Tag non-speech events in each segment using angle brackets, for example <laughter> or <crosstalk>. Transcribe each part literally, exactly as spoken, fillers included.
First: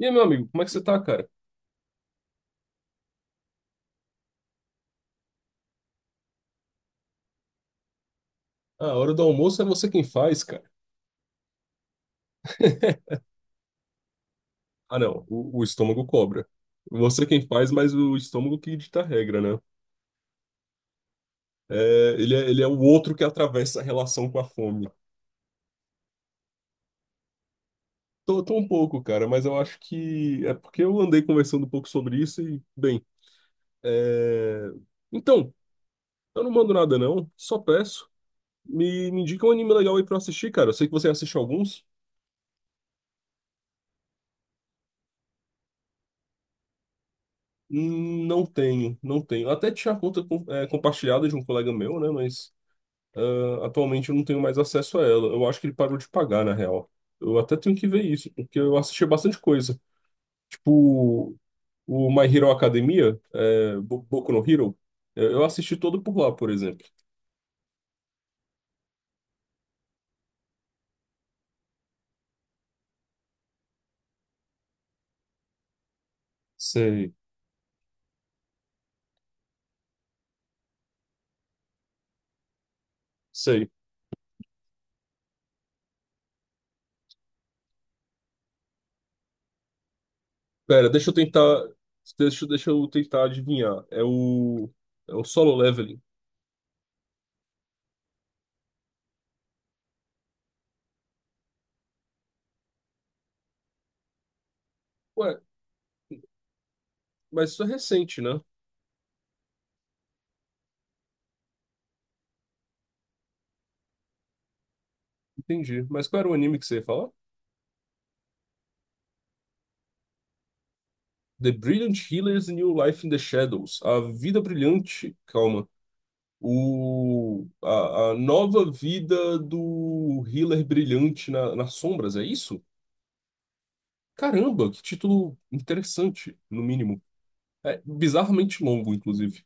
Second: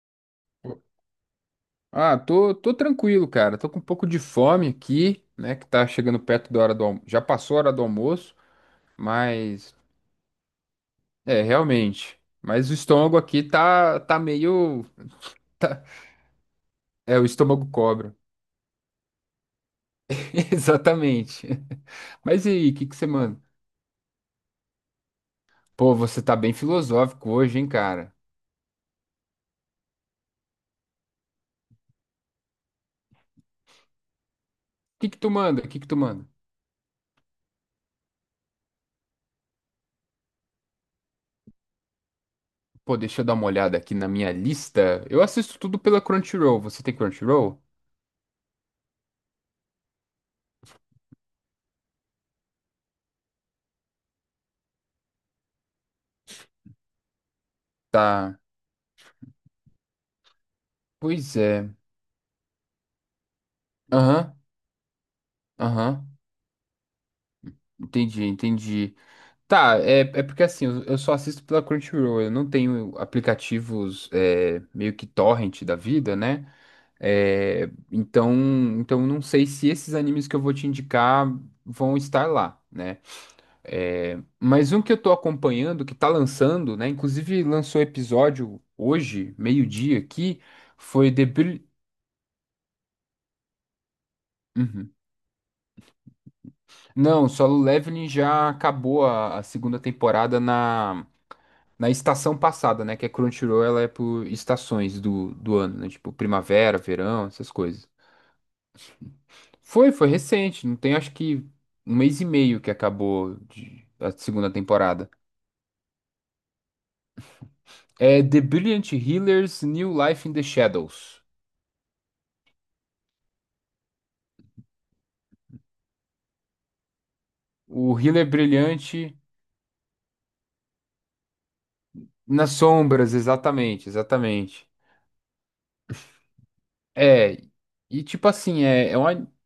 E aí, meu amigo, como é que você tá, cara? Ah, tô, tô tranquilo, cara. Tô com um pouco de fome aqui, né? Que tá chegando perto da hora do almoço. Já passou a hora do almoço, Ah, a hora do almoço é mas você quem faz, cara. é, realmente. Mas o estômago <laughs> aqui tá, tá meio. Ah, não, o, o estômago cobra. É, o Você quem estômago faz, mas cobra. o estômago que dita a regra, né? <laughs> Exatamente. É, ele Mas é, e ele é aí, o o que que você outro que manda? atravessa a relação com a fome. Pô, você tá bem filosófico hoje, hein, cara? Tô, tô um pouco, cara, mas eu acho que é porque eu andei conversando um pouco sobre isso e, bem, é... O que que tu Então, manda? O que que tu manda? eu não mando nada, não, só peço. Me, me indica um anime legal aí pra eu assistir, cara. Eu sei que você assiste alguns. Pô, deixa eu dar uma olhada aqui na minha lista. Eu assisto tudo pela Crunchyroll. Você tem Crunchyroll? Hum, Não tenho, não tenho. Até tinha a conta com- é, compartilhada de um colega meu, né, mas... Ah, atualmente eu não tenho mais acesso a ela. Eu acho que ele parou de pagar, na real. Eu até tenho que ver isso, Tá. porque eu assisti bastante coisa. Tipo, Pois é. o My Hero Academia, é, Bo- Boku Aham, no Hero, é, eu assisti todo aham. por lá, por exemplo. Entendi, entendi. Tá, é, é porque assim, eu eu só assisto pela Crunchyroll. Eu não tenho aplicativos, é, meio que torrent da vida, né? Sei, É, então, então não sei se esses animes que eu vou te indicar vão estar lá, né? sei. É, mas um que eu tô acompanhando, que tá lançando, né? Inclusive lançou episódio hoje, meio-dia aqui, Pera, deixa foi eu The Bri- tentar. Deixa, deixa eu tentar adivinhar. É o. Uhum. É o Solo Leveling. Não, Solo Leveling já acabou a, a segunda temporada na na estação passada, né? Que a Crunchyroll, ela é por estações Ué, do, do ano, né? Tipo primavera, verão, mas essas isso é coisas. recente, né? Foi, foi recente. Não tem acho que um mês e meio que acabou de- a segunda temporada. Entendi. Mas qual era o anime que você ia falar? É The Brilliant Healer's New Life in the Shadows. The Brilliant Healer's New Life in the Shadows. A vida brilhante. Calma. o, O a, a Healer nova Brilhante vida do Healer Brilhante na, nas sombras, é nas isso? sombras, exatamente, exatamente. Caramba, que título interessante, no mínimo. É, É e tipo assim, bizarramente é, longo, é, um, inclusive.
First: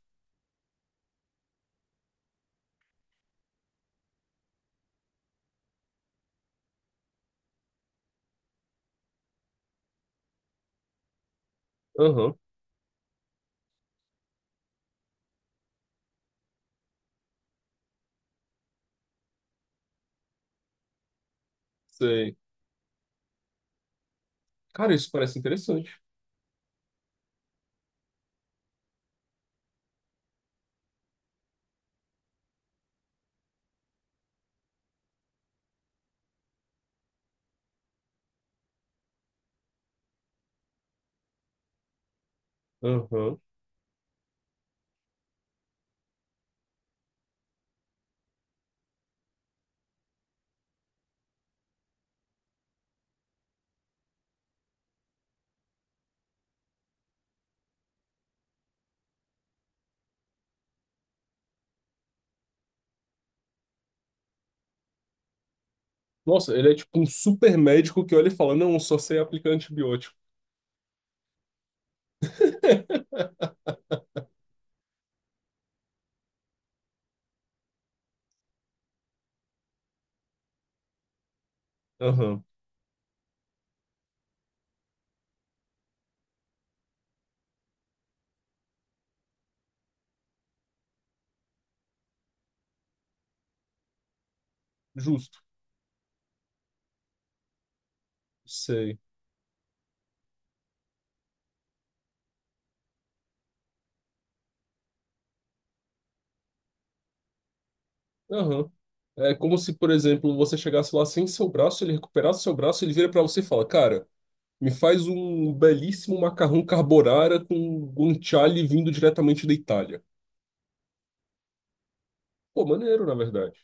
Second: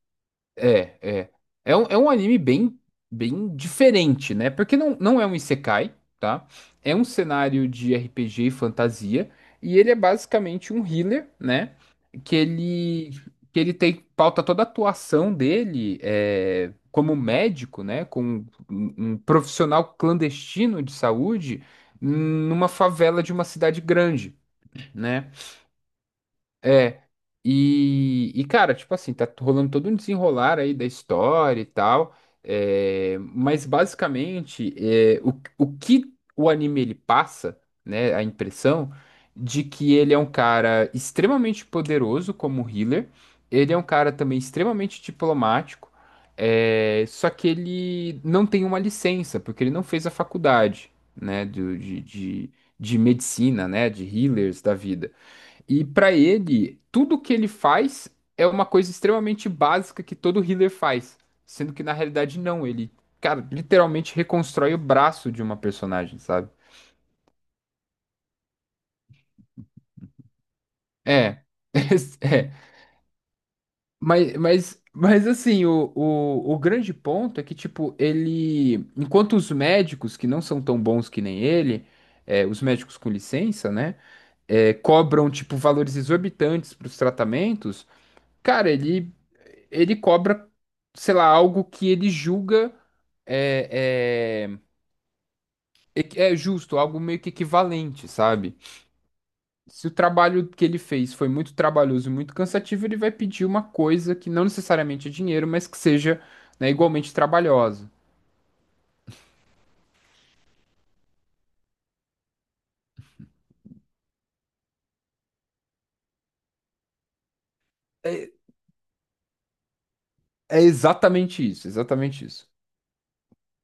É, é. É um, é um anime bem, bem diferente, né? Porque não, não é um isekai, tá? É um cenário de R P G e fantasia. E ele é basicamente um healer, né? Aham, Que ele, que ele tem, pauta toda a atuação dele, é, como médico, né? Como um, um profissional clandestino de saúde sei. numa favela de uma cidade grande, Cara, isso né? parece interessante. É. E, e, cara, tipo assim, tá rolando todo um desenrolar aí da história e tal. É, mas basicamente, é, o, o que o anime ele passa, né? A impressão de que ele é um cara extremamente poderoso como healer. Aham. Ele é um cara também extremamente diplomático. É, só que ele não tem uma licença, porque ele não fez a faculdade, né? do- de, de, de medicina, né? De healers da vida. E para ele, tudo que ele faz é uma coisa extremamente básica que todo healer faz, sendo que na realidade não, ele, cara, literalmente reconstrói o braço de uma personagem, sabe? Nossa, ele é tipo um super médico que olha e fala: Não, eu só sei aplicar antibiótico. É. <laughs> É. <laughs> Mas, mas, mas assim, o, o, o grande ponto é que, tipo, ele. Enquanto os médicos, que não são tão bons que nem ele, Aham, é, os médicos com licença, né? É, cobram, tipo, valores exorbitantes para os tratamentos. Cara, ele, ele cobra, sei lá, algo que ele julga é, é, justo, equi- é justo, algo meio que equivalente, sabe? sei. Se o trabalho que ele fez foi muito trabalhoso e muito cansativo, ele vai pedir uma coisa que não necessariamente é dinheiro, mas que seja, né, igualmente trabalhosa. Aham. É como se, por exemplo, você chegasse lá sem seu braço, ele recuperasse seu braço, ele vira pra você e fala: Cara, me faz um belíssimo macarrão carbonara com É, guanciale vindo diretamente da Itália. é exatamente isso, exatamente isso. Pô, maneiro, na verdade.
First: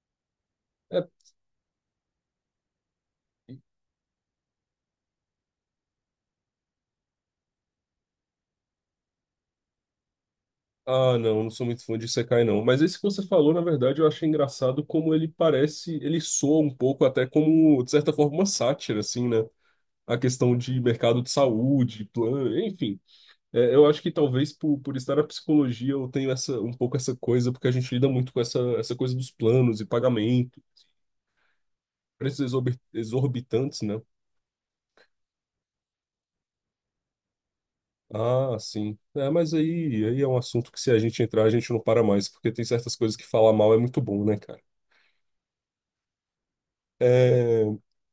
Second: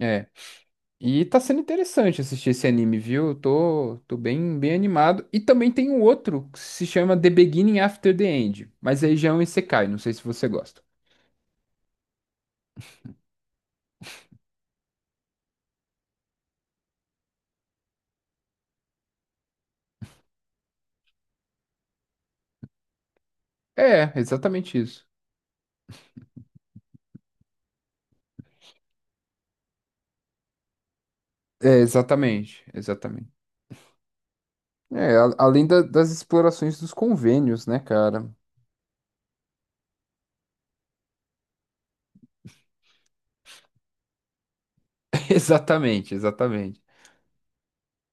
É. É... E tá sendo interessante assistir esse anime, viu? Eu tô, tô bem, bem animado. E também tem um outro que se chama The Beginning After the End, mas aí já é um isekai, não sei se você gosta. Ah, não, não sou muito fã de Isekai, não. Mas esse que você falou, na verdade, eu achei engraçado como ele parece, ele soa um pouco até como, de certa forma, uma sátira, assim, né? A questão de mercado de saúde, plano, enfim. É, eu acho que É, talvez exatamente por, por isso. estar na psicologia eu tenho essa, um pouco essa coisa, porque a gente lida muito com essa, essa coisa dos planos e pagamento, É, preços exatamente, exorbi- exatamente. exorbitantes, né? É, a- além da- das explorações dos convênios, né, cara? Ah, sim. É, mas aí, aí é um assunto que se a gente entrar, a gente não para mais, porque tem certas coisas que falar mal é muito bom, né, cara? <laughs> Exatamente, exatamente. É...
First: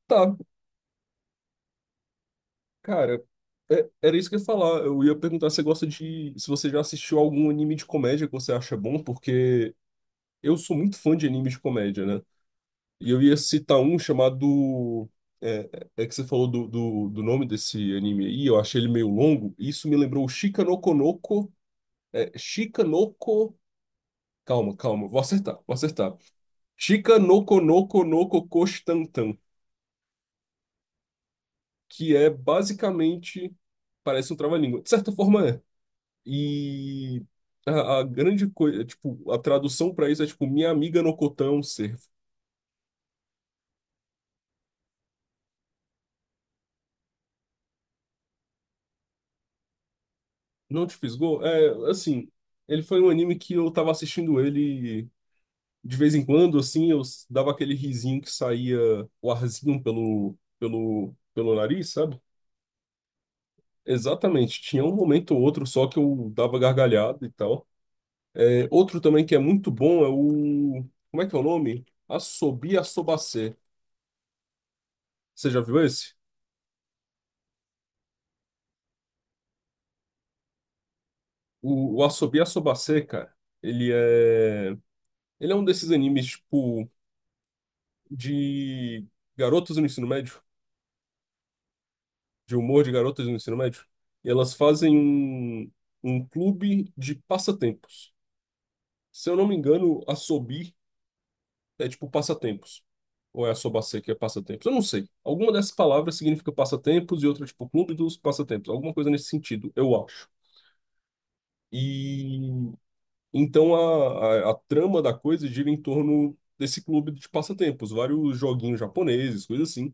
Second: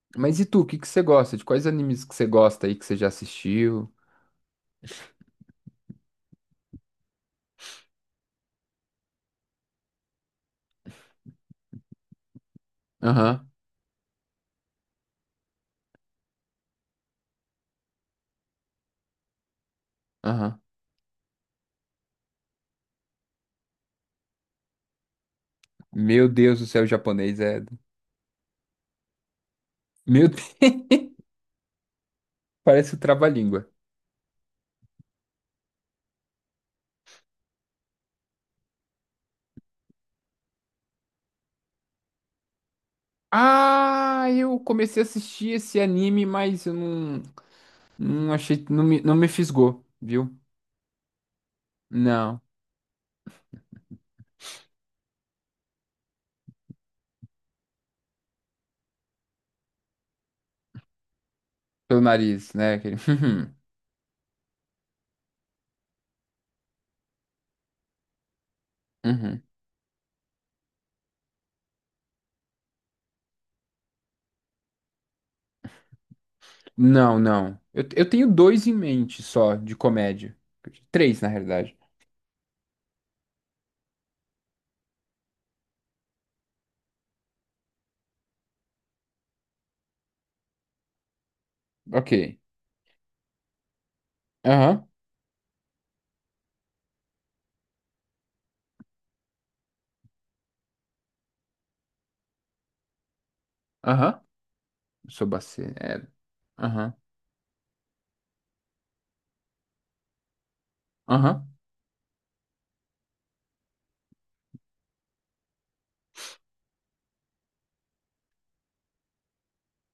Tá, Mas e tu, o que que você gosta? De quais animes que você gosta aí que você já cara. é- assistiu? Era isso que eu ia falar. Eu ia perguntar se você gosta de. Se você já assistiu algum anime de comédia que você acha bom, porque eu sou muito fã de anime de comédia, né? E eu ia Aham, citar um chamado. É, é é que você falou do, do, do nome desse anime aí, eu achei ele meio longo, e isso me lembrou o aham. Shika no Konoko. É, Shika no Ko- Calma, calma, vou acertar, vou acertar. Meu Deus do céu, o Chica japonês no é. Konoko no Kokostantan, Meu Deus, que é <laughs> parece o basicamente, trava-língua. parece um trava-língua. De certa forma é. E a, a grande coisa, tipo, a tradução pra isso é tipo, Minha Amiga no Cotão, servo. Ah, eu comecei a assistir esse anime, mas eu não, não achei, não me, não me fisgou, viu? Não te fisgou? É, assim, Não, ele foi um anime que eu tava assistindo ele de vez em quando, assim, eu s- dava aquele risinho que saía o arzinho pelo, pelo, pelo nariz, pelo sabe? nariz, né? Aquele <laughs> Exatamente, tinha um momento ou outro só que eu dava gargalhada e tal. É, outro também que é Uhum. muito bom é o. Como é que é o nome? Assobi Assobacê. Você já viu esse? Não, não. Eu, eu tenho dois em mente só de comédia. Três, na realidade. O, o Assobi Assobacê, cara, ele é. Ele é um desses animes, tipo, de garotas no ensino médio, Ok. de humor de garotas no ensino médio. E elas Aham, fazem um, um clube de passatempos. Se eu não me engano, Assobi é tipo passatempos. Ou é a sobacê que é aham. passatempos? Eu não sei. Alguma Sobacê. dessas É. palavras significa Aham, passatempos e outra, tipo, clube dos passatempos. Alguma coisa nesse sentido, eu acho. aham, E então a, a, a trama da coisa gira em torno desse clube de passatempos, vários joguinhos japoneses, coisas assim.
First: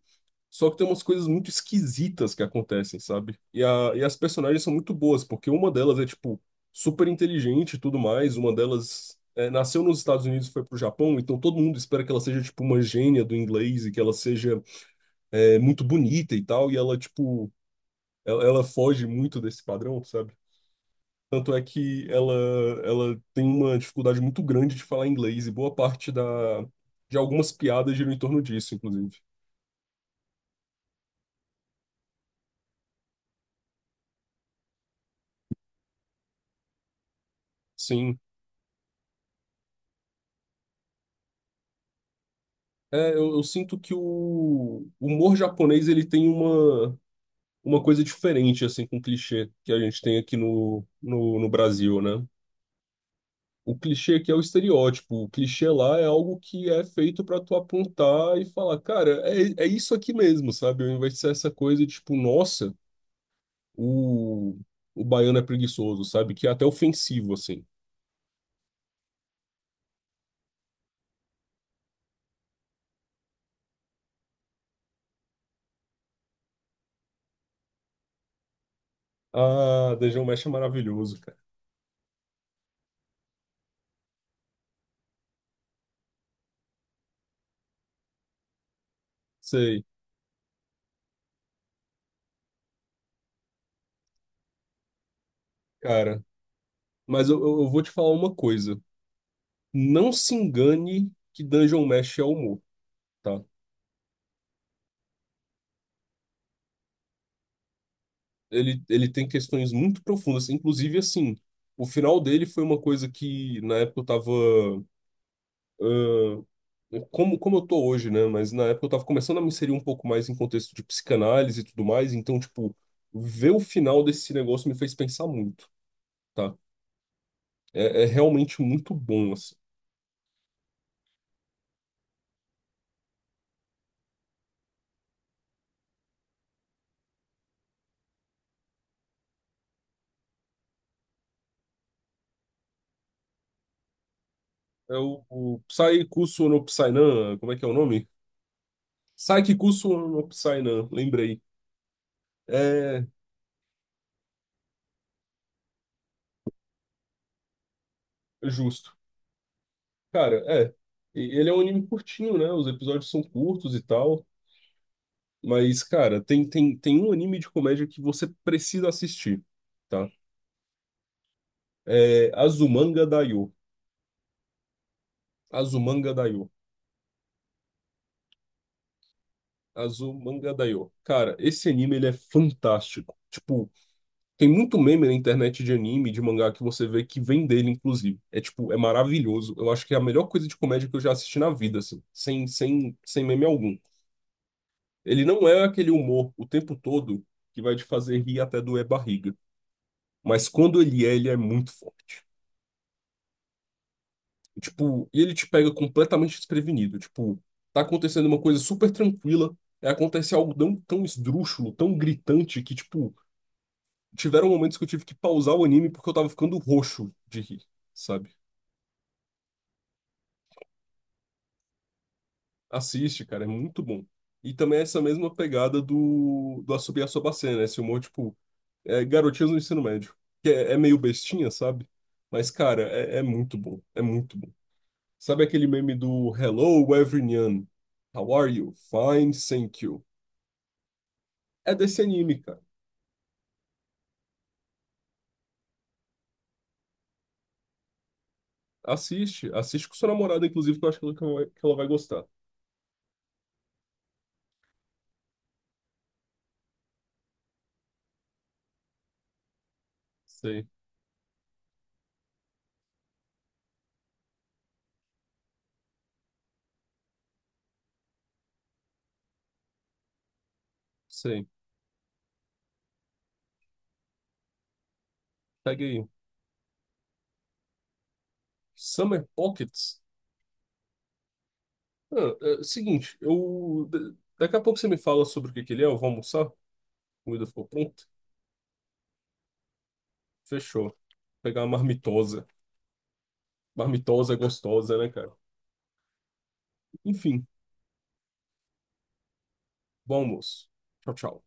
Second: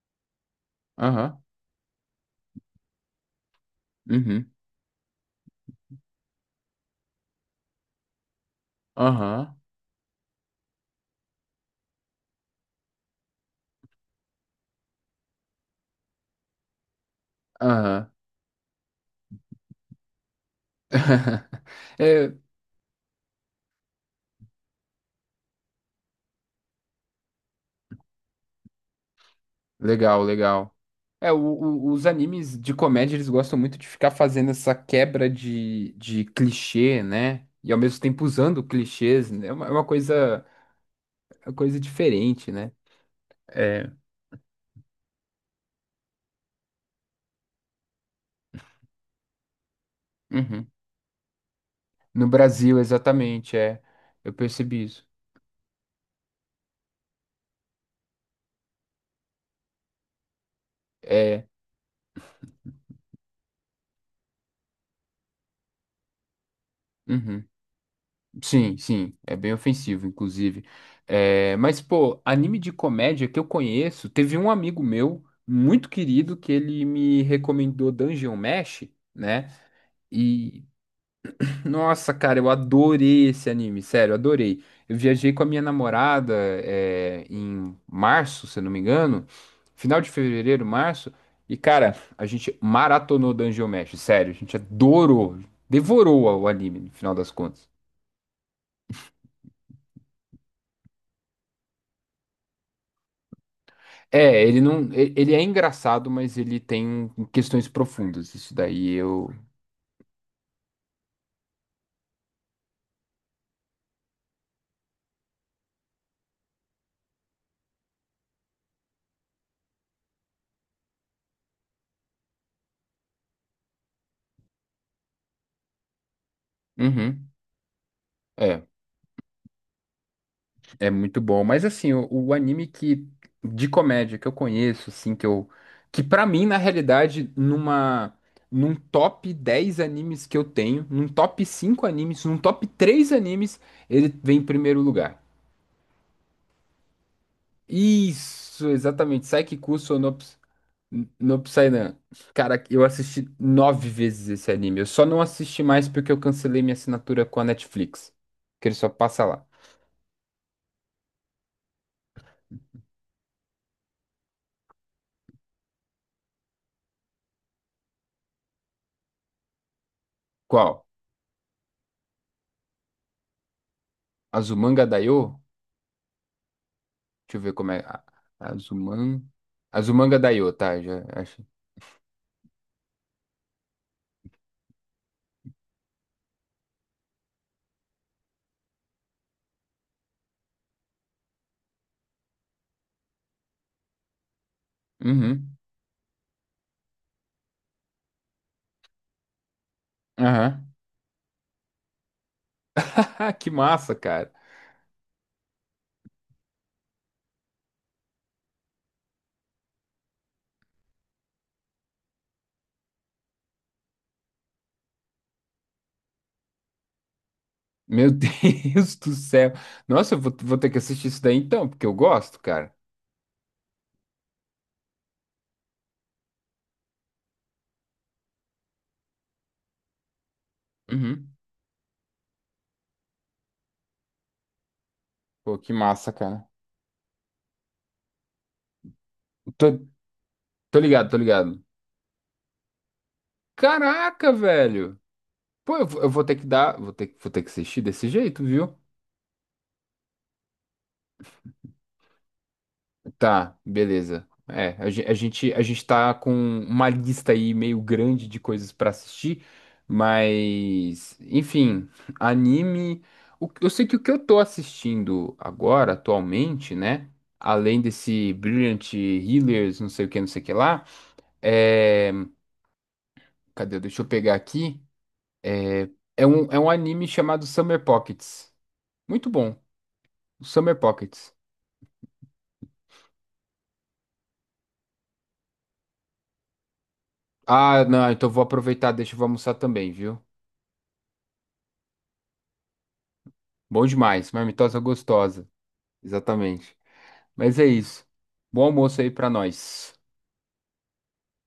Só que tem umas coisas aham, muito esquisitas que acontecem, sabe? E, a, e as uhum, personagens são muito boas, porque uma delas é, tipo, super inteligente e tudo mais. Uma delas é, aham, nasceu nos Estados Unidos e foi pro Japão, então todo mundo espera que ela seja, tipo, uma gênia do inglês e que ela seja é, muito bonita e tal. E ela, tipo, aham. ela, ela foge muito desse padrão, sabe? Tanto é <laughs> que ela, É, ela tem uma dificuldade muito grande de falar inglês e boa parte da, de algumas piadas giram em torno disso, inclusive. legal, legal. É, o- o- os animes de comédia, eles gostam muito de ficar fazendo essa quebra de, de clichê, né? E ao mesmo Sim. tempo usando clichês, né? É uma, é uma coisa, é uma coisa diferente, né? É, eu, eu sinto É. que o humor japonês ele tem uma, uma coisa diferente assim com o clichê que a gente tem aqui Uhum. no, no, no Brasil, né? No Brasil, exatamente, O é. clichê aqui Eu é o percebi isso. estereótipo, o clichê lá é algo que é feito para tu apontar e falar, cara, é, é isso aqui mesmo, sabe? Ao invés de ser É. essa coisa tipo, nossa, o, o baiano é preguiçoso, sabe? Que é até ofensivo, Uhum. assim. Sim, sim, é bem ofensivo, inclusive. É, mas, pô, anime de comédia que eu conheço, teve um amigo meu, muito querido, que ele me recomendou Dungeon Mesh, né? Ah, Dungeon Mesh é E, maravilhoso, cara. nossa, cara, eu adorei esse anime, sério, adorei. Eu viajei com a minha namorada, é, em março, se eu não me engano, Sei, final de fevereiro, março. E, cara, a gente maratonou Dungeon Mesh, sério, a gente adorou, cara. devorou o anime, no final Mas das eu, eu eu contas. vou te falar uma coisa. Não se engane que Dungeon Mesh é humor, tá? É, ele não. e- Ele é engraçado, mas ele tem, um, questões profundas. Isso Ele, daí ele tem eu. questões muito profundas. Inclusive, assim, o final dele foi uma coisa que na época eu tava. ah, como, como eu tô hoje, né? Mas na época eu tava começando a me inserir um pouco mais em contexto de psicanálise e tudo mais. Então, tipo, ver o final desse negócio me fez pensar muito, tá? Uhum. É, é realmente É, muito bom, assim. é muito bom. Mas assim, o, o anime que de comédia que eu conheço, assim, que eu. Que pra mim, na realidade, numa. Num top dez animes que eu tenho, num top cinco animes, num top três animes, ele vem em primeiro É lugar. o, o Psycusu no Psynan, como é que é o nome? Isso, exatamente. Saiki Psycusu Kusuo no no Psynan, N- No lembrei. Psydan. Cara, eu É assisti nove vezes esse anime. Eu só não assisti mais porque eu cancelei minha assinatura com a Netflix. Que ele só justo. passa lá. Cara, é. E ele é um anime curtinho, né? Os episódios são curtos e tal. Mas, cara, tem, tem, tem um anime de comédia que você precisa assistir, tá? Qual? É Azumanga Daioh. Azumanga Daioh? Azumanga Daioh. Deixa eu ver como é. A- Azuman... Azumanga Azumanga Daioh, tá? Daioh. Já Cara, acho. esse anime, ele é fantástico. Tipo, tem muito meme na internet de anime, de mangá, que você vê que vem dele, inclusive. É, tipo, é maravilhoso. Eu acho que é a melhor coisa de comédia que eu já assisti na vida, assim. Sem, sem, sem meme algum. Ele não Uhum. é aquele humor o tempo todo que vai te fazer rir até doer barriga. Mas Aham. quando ele é, ele é muito forte. <laughs> Que massa, cara. Tipo, e ele te pega completamente desprevenido. Tipo, tá acontecendo uma coisa super tranquila, aí acontece algo tão, tão esdrúxulo, tão gritante, que, tipo, tiveram momentos que eu tive que pausar o anime porque eu tava ficando roxo de rir, Meu <laughs> sabe? Deus do céu. Nossa, eu vou, vou ter que assistir isso daí então, porque eu gosto, cara. Assiste, cara, é muito bom. E também é essa mesma pegada do, do Asobi Asobase, né? Esse humor, tipo, é, garotinhas no ensino médio. Que é, é meio Uhum. bestinha, sabe? Mas, cara, é, é muito bom. É muito bom. Sabe Pô, aquele que meme massa, do cara. Hello, everyone? How are you? Fine, Tô, thank you. tô ligado, tô ligado. É desse anime, cara. Caraca, velho. Pô, eu, vou eu vou ter que dar, vou ter, vou ter que assistir desse jeito, viu? Assiste. Assiste com sua namorada, inclusive, que eu acho que ela, que ela vai que ela vai gostar. Tá, beleza. É, a, gen- a gente, a gente tá com uma lista aí meio grande de coisas pra assistir, Sei, mas, enfim, anime. o- eu sei que o que eu tô assistindo agora, atualmente, né? Além desse Brilliant Healers, não sei o que, não sei o que lá, sei. é. Cadê? Deixa eu pegar aqui. Pega aí. É um, é um anime chamado Summer Pockets. Summer Muito bom, Pockets? Summer Pockets. Ah, é, seguinte, eu... da- Daqui a pouco você me fala sobre o que que ele é, eu vou almoçar. A comida ficou Ah, pronta. não, então vou aproveitar, deixa eu vou almoçar também, viu? Fechou. Pegar uma marmitosa. Bom demais, Marmitosa é marmitosa gostosa, né, cara? gostosa. Exatamente. Enfim. Mas é isso. Bom almoço aí pra nós. Bom almoço. Tchau, tchau.